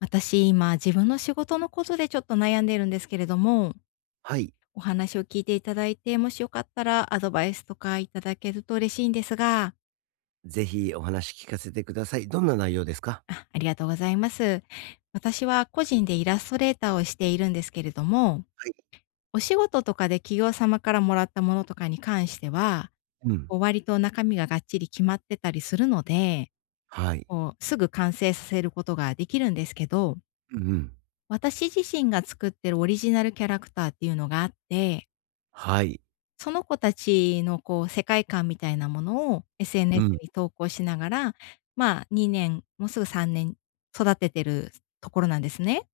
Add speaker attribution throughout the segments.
Speaker 1: 私、今、自分の仕事のことでちょっと悩んでいるんですけれども、
Speaker 2: はい。
Speaker 1: お話を聞いていただいて、もしよかったらアドバイスとかいただけると嬉しいんですが、
Speaker 2: ぜひお話聞かせてください。どんな内容ですか？
Speaker 1: あ、ありがとうございます。私は個人でイラストレーターをしているんですけれども、
Speaker 2: はい。
Speaker 1: お仕事とかで企業様からもらったものとかに関しては、
Speaker 2: うん。
Speaker 1: こう割と中身ががっちり決まってたりするので、
Speaker 2: はい。
Speaker 1: こうすぐ完成させることができるんですけど、
Speaker 2: うんうん。
Speaker 1: 私自身が作ってるオリジナルキャラクターっていうのがあって、
Speaker 2: はい。
Speaker 1: その子たちのこう世界観みたいなものを
Speaker 2: う
Speaker 1: SNS
Speaker 2: ん。
Speaker 1: に投稿しながら、まあ、2年、もうすぐ3年育ててるところなんですね。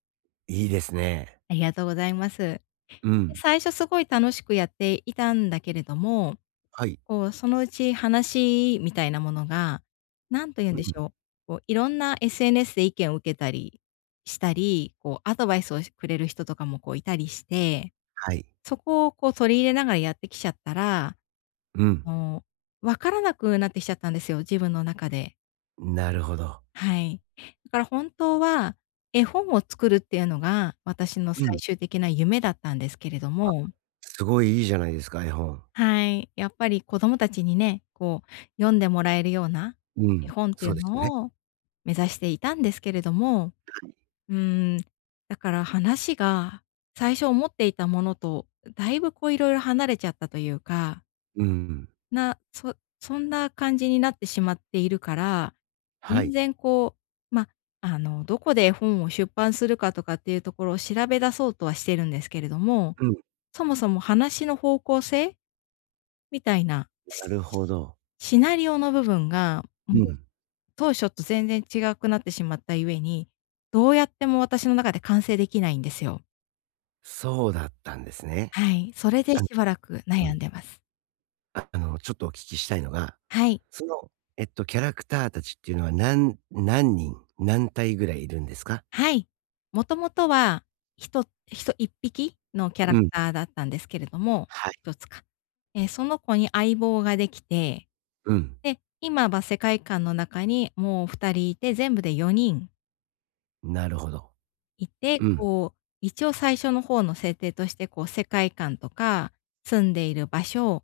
Speaker 2: いいですね。
Speaker 1: ありがとうございます。で、
Speaker 2: うん。
Speaker 1: 最初すごい楽しくやっていたんだけれども、
Speaker 2: はい。
Speaker 1: こう、そのうち話みたいなものが、何と言うんで
Speaker 2: う
Speaker 1: し
Speaker 2: ん。
Speaker 1: ょう、こういろんな SNS で意見を受けたりしたり、こうアドバイスをくれる人とかもこういたりして、
Speaker 2: はい。
Speaker 1: そこをこう取り入れながらやってきちゃったら
Speaker 2: うん。
Speaker 1: あの、分からなくなってきちゃったんですよ、自分の中で。
Speaker 2: なるほど。
Speaker 1: はい。だから本当は、絵本を作るっていうのが、私の
Speaker 2: うん。
Speaker 1: 最終的な夢だったんですけれども、
Speaker 2: すごいいいじゃないですか、絵本。
Speaker 1: はい、やっぱり子供たちにね、こう読んでもらえるような
Speaker 2: う
Speaker 1: 絵
Speaker 2: ん。
Speaker 1: 本ってい
Speaker 2: そう
Speaker 1: う
Speaker 2: ですね。
Speaker 1: のを目指していたんですけれども、うーん、だから話が最初思っていたものとだいぶこういろいろ離れちゃったというか
Speaker 2: うん。
Speaker 1: そんな感じになってしまっているから、
Speaker 2: は
Speaker 1: 全
Speaker 2: い。
Speaker 1: 然こう、ま、どこで絵本を出版するかとかっていうところを調べ出そうとはしてるんですけれども、
Speaker 2: うん。
Speaker 1: そもそも話の方向性みたいな、
Speaker 2: なるほど。
Speaker 1: シナリオの部分が、も
Speaker 2: う
Speaker 1: う
Speaker 2: ん。
Speaker 1: 当初と全然違くなってしまったゆえに、どうやっても私の中で完成できないんですよ。
Speaker 2: そうだったんですね。
Speaker 1: はい、それで
Speaker 2: あの
Speaker 1: しばらく
Speaker 2: う
Speaker 1: 悩
Speaker 2: ん。
Speaker 1: んでます。
Speaker 2: ちょっとお聞きしたいのが、
Speaker 1: はい。
Speaker 2: その、キャラクターたちっていうのは、何人、何体ぐらいいるんですか？
Speaker 1: はい。もともとは、ひとひと1匹のキャラ
Speaker 2: う
Speaker 1: ク
Speaker 2: ん。
Speaker 1: ターだったんですけれども、
Speaker 2: はい。
Speaker 1: 1つか。その子に相棒ができて、
Speaker 2: うん、
Speaker 1: で、今は世界観の中にもう2人いて、全部で4人
Speaker 2: なるほど。
Speaker 1: いて、
Speaker 2: うん、
Speaker 1: こう、一応最初の方の設定として、こう、世界観とか、住んでいる場所、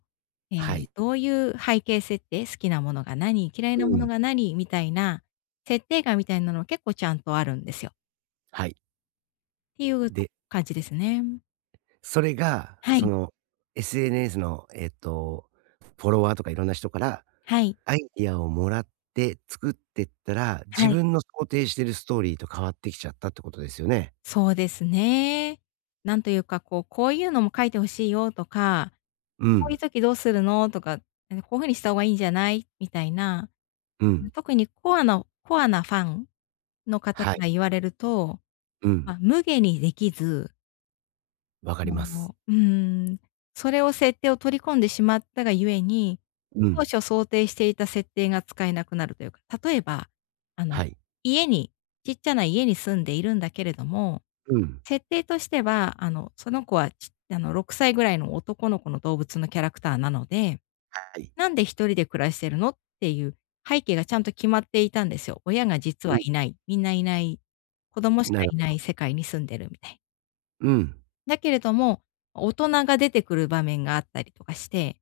Speaker 1: え
Speaker 2: はい。
Speaker 1: どういう背景設定、好きなものが何、嫌い
Speaker 2: う
Speaker 1: なもの
Speaker 2: ん、
Speaker 1: が何みたいな、設定画みたいなの結構ちゃんとあるんですよ。
Speaker 2: はい。
Speaker 1: っていうと
Speaker 2: で、
Speaker 1: 感じですね。
Speaker 2: それが、
Speaker 1: は
Speaker 2: そ
Speaker 1: い、
Speaker 2: の、SNS の、フォロワーとかいろんな人から
Speaker 1: はい、
Speaker 2: アイディアをもらって作ってったら、自
Speaker 1: はい、
Speaker 2: 分の想定してるストーリーと変わってきちゃったってことですよね。
Speaker 1: そうですね。なんというか、こう、こういうのも書いて欲しいよとか、
Speaker 2: う
Speaker 1: こうい
Speaker 2: ん、
Speaker 1: う時どうするのとか、なんかこういう風にした方がいいんじゃないみたいな、
Speaker 2: うん、
Speaker 1: 特にコアなファンの方か
Speaker 2: はい。
Speaker 1: ら言われると、
Speaker 2: うん、
Speaker 1: ま、無下にできず
Speaker 2: わかります。
Speaker 1: もう、うーん、それを設定を取り込んでしまったがゆえに、
Speaker 2: う
Speaker 1: 当
Speaker 2: ん、
Speaker 1: 初想定していた設定が使えなくなるというか、例えば、あの、
Speaker 2: はい。
Speaker 1: 家にちっちゃな家に住んでいるんだけれども、
Speaker 2: うん、
Speaker 1: 設定としては、あの、その子は、ちあの、6歳ぐらいの男の子の動物のキャラクターなので、
Speaker 2: はい。
Speaker 1: 「なんで一人で暮らしてるの？」っていう背景がちゃんと決まっていたんですよ。親が実
Speaker 2: う
Speaker 1: は
Speaker 2: ん、
Speaker 1: いない、みんないない、子供しか
Speaker 2: なる
Speaker 1: い
Speaker 2: ほ
Speaker 1: な
Speaker 2: ど。
Speaker 1: い世界に住んでるみたいな
Speaker 2: うん、
Speaker 1: だけれども、大人が出てくる場面があったりとかして、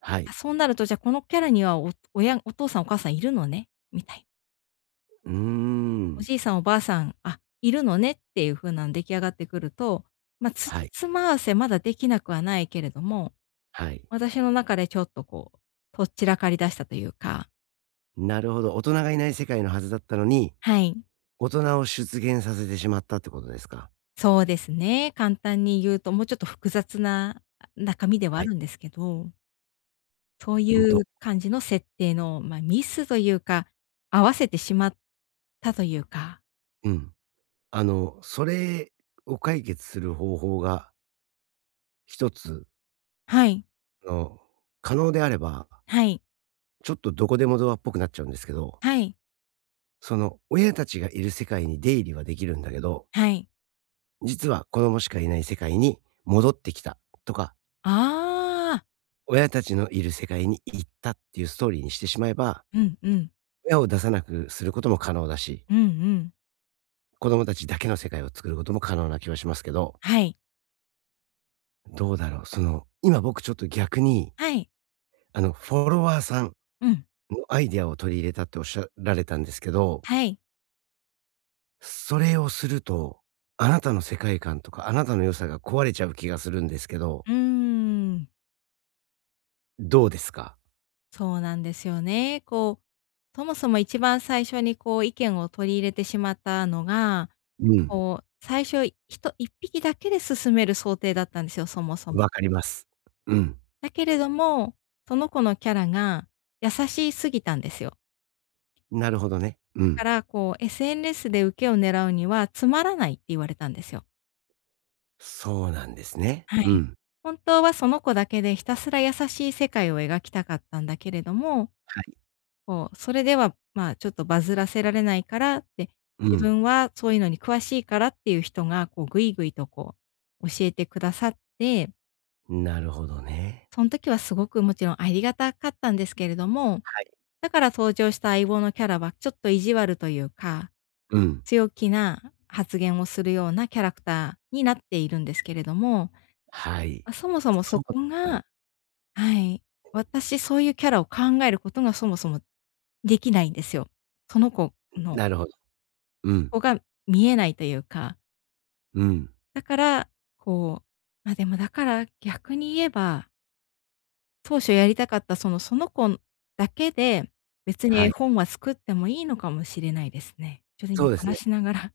Speaker 2: は
Speaker 1: あ、
Speaker 2: い。
Speaker 1: そうなるとじゃあこのキャラにはお父さんお母さんいるのね、みたい。
Speaker 2: うー
Speaker 1: お
Speaker 2: ん、
Speaker 1: じいさんおばあさん、あ、いるのねっていう風なん出来上がってくると、ま、
Speaker 2: は
Speaker 1: 辻
Speaker 2: い、
Speaker 1: 褄合わせまだできなくはないけれども、
Speaker 2: はい。
Speaker 1: 私の中でちょっとこう、とっちらかりだしたというか、
Speaker 2: なるほど。大人がいない世界のはずだったのに、
Speaker 1: はい、
Speaker 2: 大人を出現させてしまったってことですか？
Speaker 1: そうですね、簡単に言うともうちょっと複雑な中身では
Speaker 2: は
Speaker 1: あ
Speaker 2: い。
Speaker 1: るんですけど。そう
Speaker 2: うん
Speaker 1: い
Speaker 2: と、
Speaker 1: う感じの設定の、まあ、ミスというか、合わせてしまったというか。
Speaker 2: うん。それを解決する方法が一つ
Speaker 1: はい、
Speaker 2: の可能であれば、
Speaker 1: はい、
Speaker 2: ちょっとどこでもドアっぽくなっちゃうんですけど、
Speaker 1: はい、
Speaker 2: その親たちがいる世界に出入りはできるんだけど、
Speaker 1: はい。
Speaker 2: 実は子供しかいない世界に戻ってきたとか、
Speaker 1: ああ、
Speaker 2: 親たちのいる世界に行ったっていうストーリーにしてしまえば、
Speaker 1: うんうん、
Speaker 2: 親を出さなくすることも可能だし、
Speaker 1: うんうん。
Speaker 2: 子供たちだけの世界を作ることも可能な気はしますけど
Speaker 1: はい、
Speaker 2: どうだろう、その、今僕ちょっと逆に、
Speaker 1: はい、
Speaker 2: フォロワーさんの
Speaker 1: うん、
Speaker 2: アイデアを取り入れたっておっしゃられたんですけど、
Speaker 1: はい。
Speaker 2: それをすると、あなたの世界観とか、あなたの良さが壊れちゃう気がするんですけど、
Speaker 1: うーん、
Speaker 2: どうですか？
Speaker 1: そうなんですよね。こう、そもそも一番最初にこう意見を取り入れてしまったのが、
Speaker 2: うん、
Speaker 1: こう、最初、一匹だけで進める想定だったんですよ、そもそも。
Speaker 2: わかります。うん、
Speaker 1: だけれども、その子のキャラが優しすぎたんですよ。
Speaker 2: なるほどね。うん、
Speaker 1: だから、こう SNS で受けを狙うにはつまらないって言われたんですよ。
Speaker 2: そうなんですね。
Speaker 1: は
Speaker 2: う
Speaker 1: い。
Speaker 2: ん。
Speaker 1: 本当はその子だけでひたすら優しい世界を描きたかったんだけれども、
Speaker 2: はい。
Speaker 1: こう、それでは、まあ、ちょっとバズらせられないからって、
Speaker 2: う
Speaker 1: 自
Speaker 2: ん、
Speaker 1: 分はそういうのに詳しいからっていう人が、こう、ぐいぐいと教えてくださって、
Speaker 2: なるほどね。
Speaker 1: その時はすごくもちろんありがたかったんですけれども、
Speaker 2: はい。
Speaker 1: だから登場した相棒のキャラはちょっと意地悪というか、
Speaker 2: うん、
Speaker 1: 強気な発言をするようなキャラクターになっているんですけれども、
Speaker 2: はい。
Speaker 1: ま、そもそも
Speaker 2: そ
Speaker 1: そ
Speaker 2: うだっ
Speaker 1: こ
Speaker 2: たん
Speaker 1: がはい、私そういうキャラを考えることがそもそもできないんですよ。その子の
Speaker 2: なるほど。う
Speaker 1: その
Speaker 2: ん、
Speaker 1: 子が見えないというか、
Speaker 2: うん、
Speaker 1: だから、こう、ま、でもだから逆に言えば当初やりたかったその子だけで、別に
Speaker 2: は
Speaker 1: 絵
Speaker 2: い。
Speaker 1: 本は作ってもいいのかもしれないですね。ちょっと
Speaker 2: そ
Speaker 1: 今
Speaker 2: うですね。
Speaker 1: 話しながら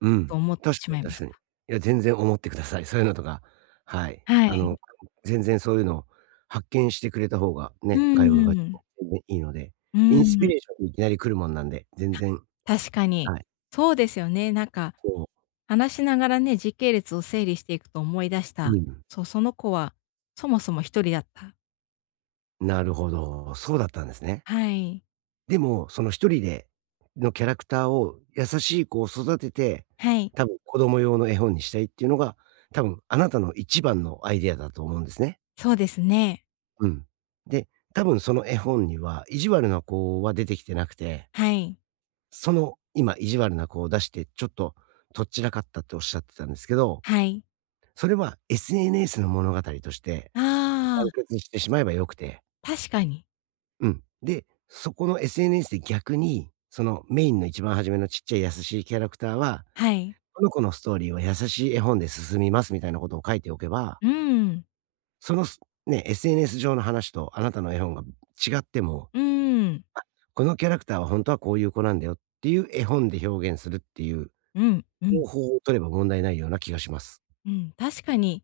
Speaker 2: う ん、
Speaker 1: と思って
Speaker 2: 確
Speaker 1: し
Speaker 2: か
Speaker 1: ま
Speaker 2: に
Speaker 1: いま
Speaker 2: 確
Speaker 1: し
Speaker 2: かに。い
Speaker 1: た。
Speaker 2: や、全然思ってください。そういうのとか、はい。
Speaker 1: はい。
Speaker 2: 全然そういうのを発見してくれた方が
Speaker 1: う
Speaker 2: ね、会話が
Speaker 1: んうん。
Speaker 2: 全然いいので、
Speaker 1: う
Speaker 2: インス
Speaker 1: ん
Speaker 2: ピ
Speaker 1: うん。
Speaker 2: レーションにいきなり来るもんなんで、全
Speaker 1: あ、
Speaker 2: 然、
Speaker 1: 確かに。
Speaker 2: はい、
Speaker 1: そうですよね。なんか
Speaker 2: そ
Speaker 1: 話しながらね、時系列を整理していくと思い出し
Speaker 2: う、
Speaker 1: た。
Speaker 2: うん。
Speaker 1: そう、その子はそもそも一人だった。
Speaker 2: なるほど、そうだったんですね。
Speaker 1: はい。
Speaker 2: でも、その一人でのキャラクターを優しい子を育てて、
Speaker 1: はい。
Speaker 2: 多分子供用の絵本にしたいっていうのが、多分あなたの一番のアイデアだと思うんですね。
Speaker 1: そうですね。
Speaker 2: うん。で、多分その絵本には、意地悪な子は出てきてなくて、
Speaker 1: はい。
Speaker 2: その今意地悪な子を出して、ちょっととっちらかったっておっしゃってたんですけど、
Speaker 1: はい。
Speaker 2: それは SNS の物語として
Speaker 1: あ
Speaker 2: 完
Speaker 1: あ、
Speaker 2: 結してしまえば良くて。
Speaker 1: 確かに。
Speaker 2: うん。で、そこの SNS で逆に、そのメインの一番初めのちっちゃい優しいキャラクターは、
Speaker 1: はい。
Speaker 2: この子のストーリーは優しい絵本で進みますみたいなことを書いておけば、
Speaker 1: うん。
Speaker 2: そのすね、SNS 上の話とあなたの絵本が違っても、
Speaker 1: うん。
Speaker 2: このキャラクターは本当はこういう子なんだよっていう絵本で表現するっていう
Speaker 1: うん、うん、
Speaker 2: 方法を取れば問題ないような気がします。
Speaker 1: うん、確かに、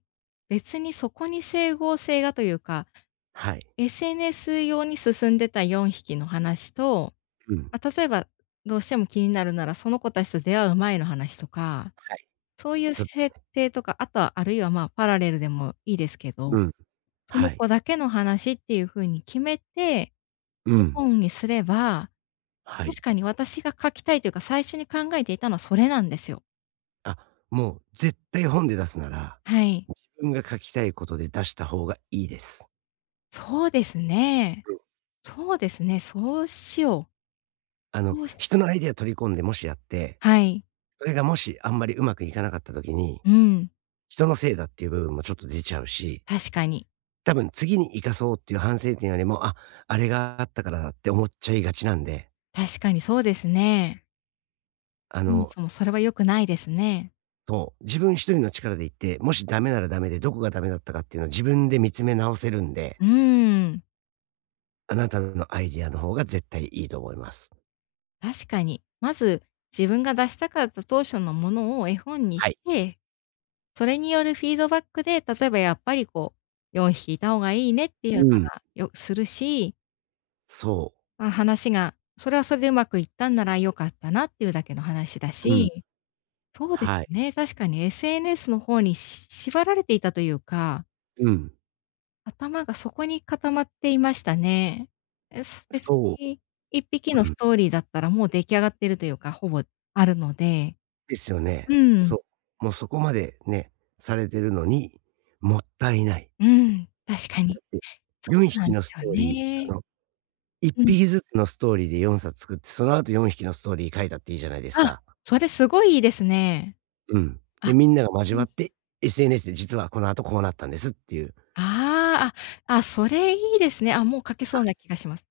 Speaker 1: 別にそこに整合性がというか、
Speaker 2: はい。
Speaker 1: SNS 用に進んでた4匹の話と、
Speaker 2: うん。
Speaker 1: まあ、例えば、どうしても気になるなら、その子たちと出会う前の話とか、
Speaker 2: はい。
Speaker 1: そういう
Speaker 2: そう
Speaker 1: 設定とか、あとは、あるいは、まあ、パラレルでもいいですけど、
Speaker 2: うん。
Speaker 1: そ
Speaker 2: は
Speaker 1: の
Speaker 2: い。
Speaker 1: 子だけの話っていう風に決めて、
Speaker 2: う
Speaker 1: 絵
Speaker 2: ん。
Speaker 1: 本にすれば、
Speaker 2: は
Speaker 1: 確
Speaker 2: い。
Speaker 1: かに私が書きたいというか、最初に考えていたのはそれなんですよ。
Speaker 2: あ、もう絶対本で出すなら、
Speaker 1: はい。
Speaker 2: 自分が書きたいことで出した方がいいです。
Speaker 1: そうですね。そうですね、そうしよう。そうし
Speaker 2: 人のアイディア取り込んでもしやって、
Speaker 1: はい。
Speaker 2: それがもしあんまりうまくいかなかった時に、
Speaker 1: うん、
Speaker 2: 人のせいだっていう部分もちょっと出ちゃうし、
Speaker 1: 確かに。
Speaker 2: 多分次に生かそうっていう反省点よりも、あ、あれがあったからだって思っちゃいがちなんで、
Speaker 1: 確かにそうですね。
Speaker 2: あ
Speaker 1: そも
Speaker 2: の
Speaker 1: そもそれは良くないですね。
Speaker 2: そう、自分一人の力で行って、もしダメならダメで、どこがダメだったかっていうのを自分で見つめ直せるんで、
Speaker 1: うーん、
Speaker 2: あなたのアイディアの方が絶対いいと思います。
Speaker 1: 確かに。まず、自分が出したかった当初のものを絵本に
Speaker 2: は
Speaker 1: し
Speaker 2: い。
Speaker 1: て、それによるフィードバックで、例えばやっぱりこう、4匹いた方がいいねっていうな
Speaker 2: うん。
Speaker 1: ら、するし、
Speaker 2: そ
Speaker 1: まあ、話がそれはそれでうまくいったんなら良かったなっていうだけの話だ
Speaker 2: う。うん。
Speaker 1: し、そうです
Speaker 2: はい。
Speaker 1: ね、確かに SNS の方に縛られていたというか、
Speaker 2: うん。
Speaker 1: 頭がそこに固まっていましたね。別
Speaker 2: そう。
Speaker 1: に一匹の
Speaker 2: うん。
Speaker 1: ストーリーだったらもう出来上がってるというか、ほぼあるので。
Speaker 2: ですよね。
Speaker 1: うん、
Speaker 2: そう。もうそこまでね、されてるのに、もったいない。
Speaker 1: うん、確かに。
Speaker 2: で、
Speaker 1: そ
Speaker 2: 4
Speaker 1: うな
Speaker 2: 匹
Speaker 1: んで
Speaker 2: のス
Speaker 1: す
Speaker 2: ト
Speaker 1: よ
Speaker 2: ーリー、あ
Speaker 1: ね。
Speaker 2: の、1
Speaker 1: うん。
Speaker 2: 匹ずつのストーリーで4冊作って、その後4匹のストーリー書いたっていいじゃないです
Speaker 1: あ、
Speaker 2: か。
Speaker 1: それすごいいいですね。
Speaker 2: うん。で、
Speaker 1: あ、
Speaker 2: みんなが交
Speaker 1: う
Speaker 2: わ
Speaker 1: ん。
Speaker 2: って、SNS で実はこの後こうなったんですっていう。
Speaker 1: ああ、あ、あ、それいいですね。あ、もう書け
Speaker 2: は
Speaker 1: そうな
Speaker 2: い。
Speaker 1: 気がします。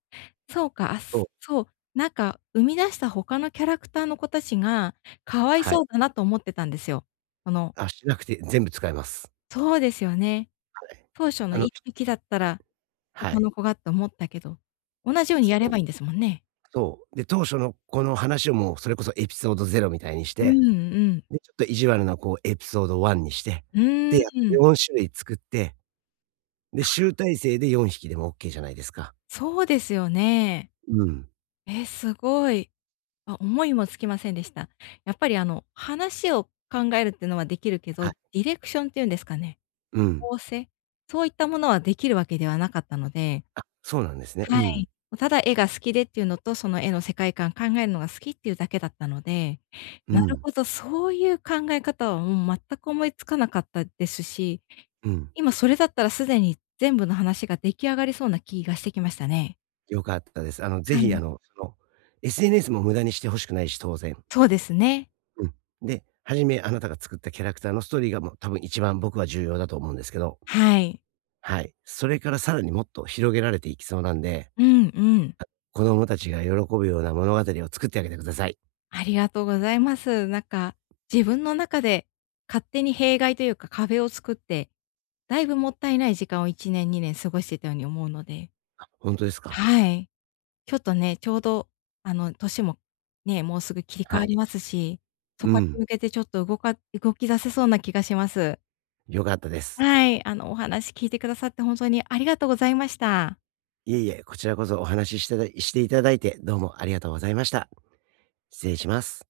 Speaker 1: そうか、あ、
Speaker 2: そう、
Speaker 1: そう、なんか生み出した他のキャラクターの子たちが、かわい
Speaker 2: は
Speaker 1: そ
Speaker 2: い。
Speaker 1: うだなと思ってたんですよ。この
Speaker 2: あ、しなくて全部使えます。
Speaker 1: そうですよね。
Speaker 2: はい。
Speaker 1: 当初
Speaker 2: あ
Speaker 1: の
Speaker 2: の
Speaker 1: 一匹だったら、
Speaker 2: は
Speaker 1: 他
Speaker 2: い。
Speaker 1: の子がって思ったけど、同じようにや
Speaker 2: そ
Speaker 1: れ
Speaker 2: う
Speaker 1: ばいいんですもんね。
Speaker 2: そう。で、当初のこの話をもうそれこそエピソードゼロみたいにし
Speaker 1: うん
Speaker 2: て、
Speaker 1: うん。
Speaker 2: で、ちょっと意地悪なこうエピソード1にして、
Speaker 1: う
Speaker 2: で、
Speaker 1: ー
Speaker 2: やって
Speaker 1: ん。
Speaker 2: 4種類作って、で、
Speaker 1: あ、
Speaker 2: 集大成で4匹でもオッケーじゃないですか。
Speaker 1: そうですよね。
Speaker 2: うん。
Speaker 1: え、すごい。あ、思いもつきませんでした。やっぱりあの、話を考えるってのはできるけ
Speaker 2: は
Speaker 1: ど、
Speaker 2: い。
Speaker 1: ディレクションっていうんですかね、
Speaker 2: うん。
Speaker 1: 構成、そういったものはできるわけではなかったので、
Speaker 2: そうなんですね。
Speaker 1: は
Speaker 2: うん。
Speaker 1: い。もうただ絵が好きでっていうのと、その絵の世界観考えるのが好きっていうだけだったので、
Speaker 2: う
Speaker 1: なる
Speaker 2: ん。
Speaker 1: ほど、そういう考え方はもう全く思いつかなかったですし、
Speaker 2: うん。
Speaker 1: 今それだったらすでに全部の話が出来上がりそうな気がしてきましたね。
Speaker 2: 良かったです。ぜ
Speaker 1: は
Speaker 2: ひ、
Speaker 1: い。
Speaker 2: その、SNS も無駄にして欲しくないし、当然。
Speaker 1: そうですね。
Speaker 2: うん。で、初めあなたが作ったキャラクターのストーリーがもう多分一番僕は重要だと思うんですけど、
Speaker 1: はい。
Speaker 2: はい。それからさらにもっと広げられていきそうなんで、
Speaker 1: うんうん。
Speaker 2: 子供たちが喜ぶような物語を作ってあげてください。
Speaker 1: ありがとうございます。なんか、自分の中で勝手に弊害というか壁を作って、だいぶもったいない時間を1年2年過ごしてたように思うので。
Speaker 2: 本当ですか？
Speaker 1: はい。ちょっとね、ちょうど、あの、年もね、もうすぐ切り
Speaker 2: は
Speaker 1: 替わり
Speaker 2: い。
Speaker 1: ますし、そ
Speaker 2: う
Speaker 1: こに
Speaker 2: ん。
Speaker 1: 向けてちょっと動き出せそうな気がします。
Speaker 2: 良かったです。
Speaker 1: はい、あの、お話聞いてくださって本当にありがとうございました。
Speaker 2: いえいえ、こちらこそお話ししてたしていただいて、どうもありがとうございました。失礼します。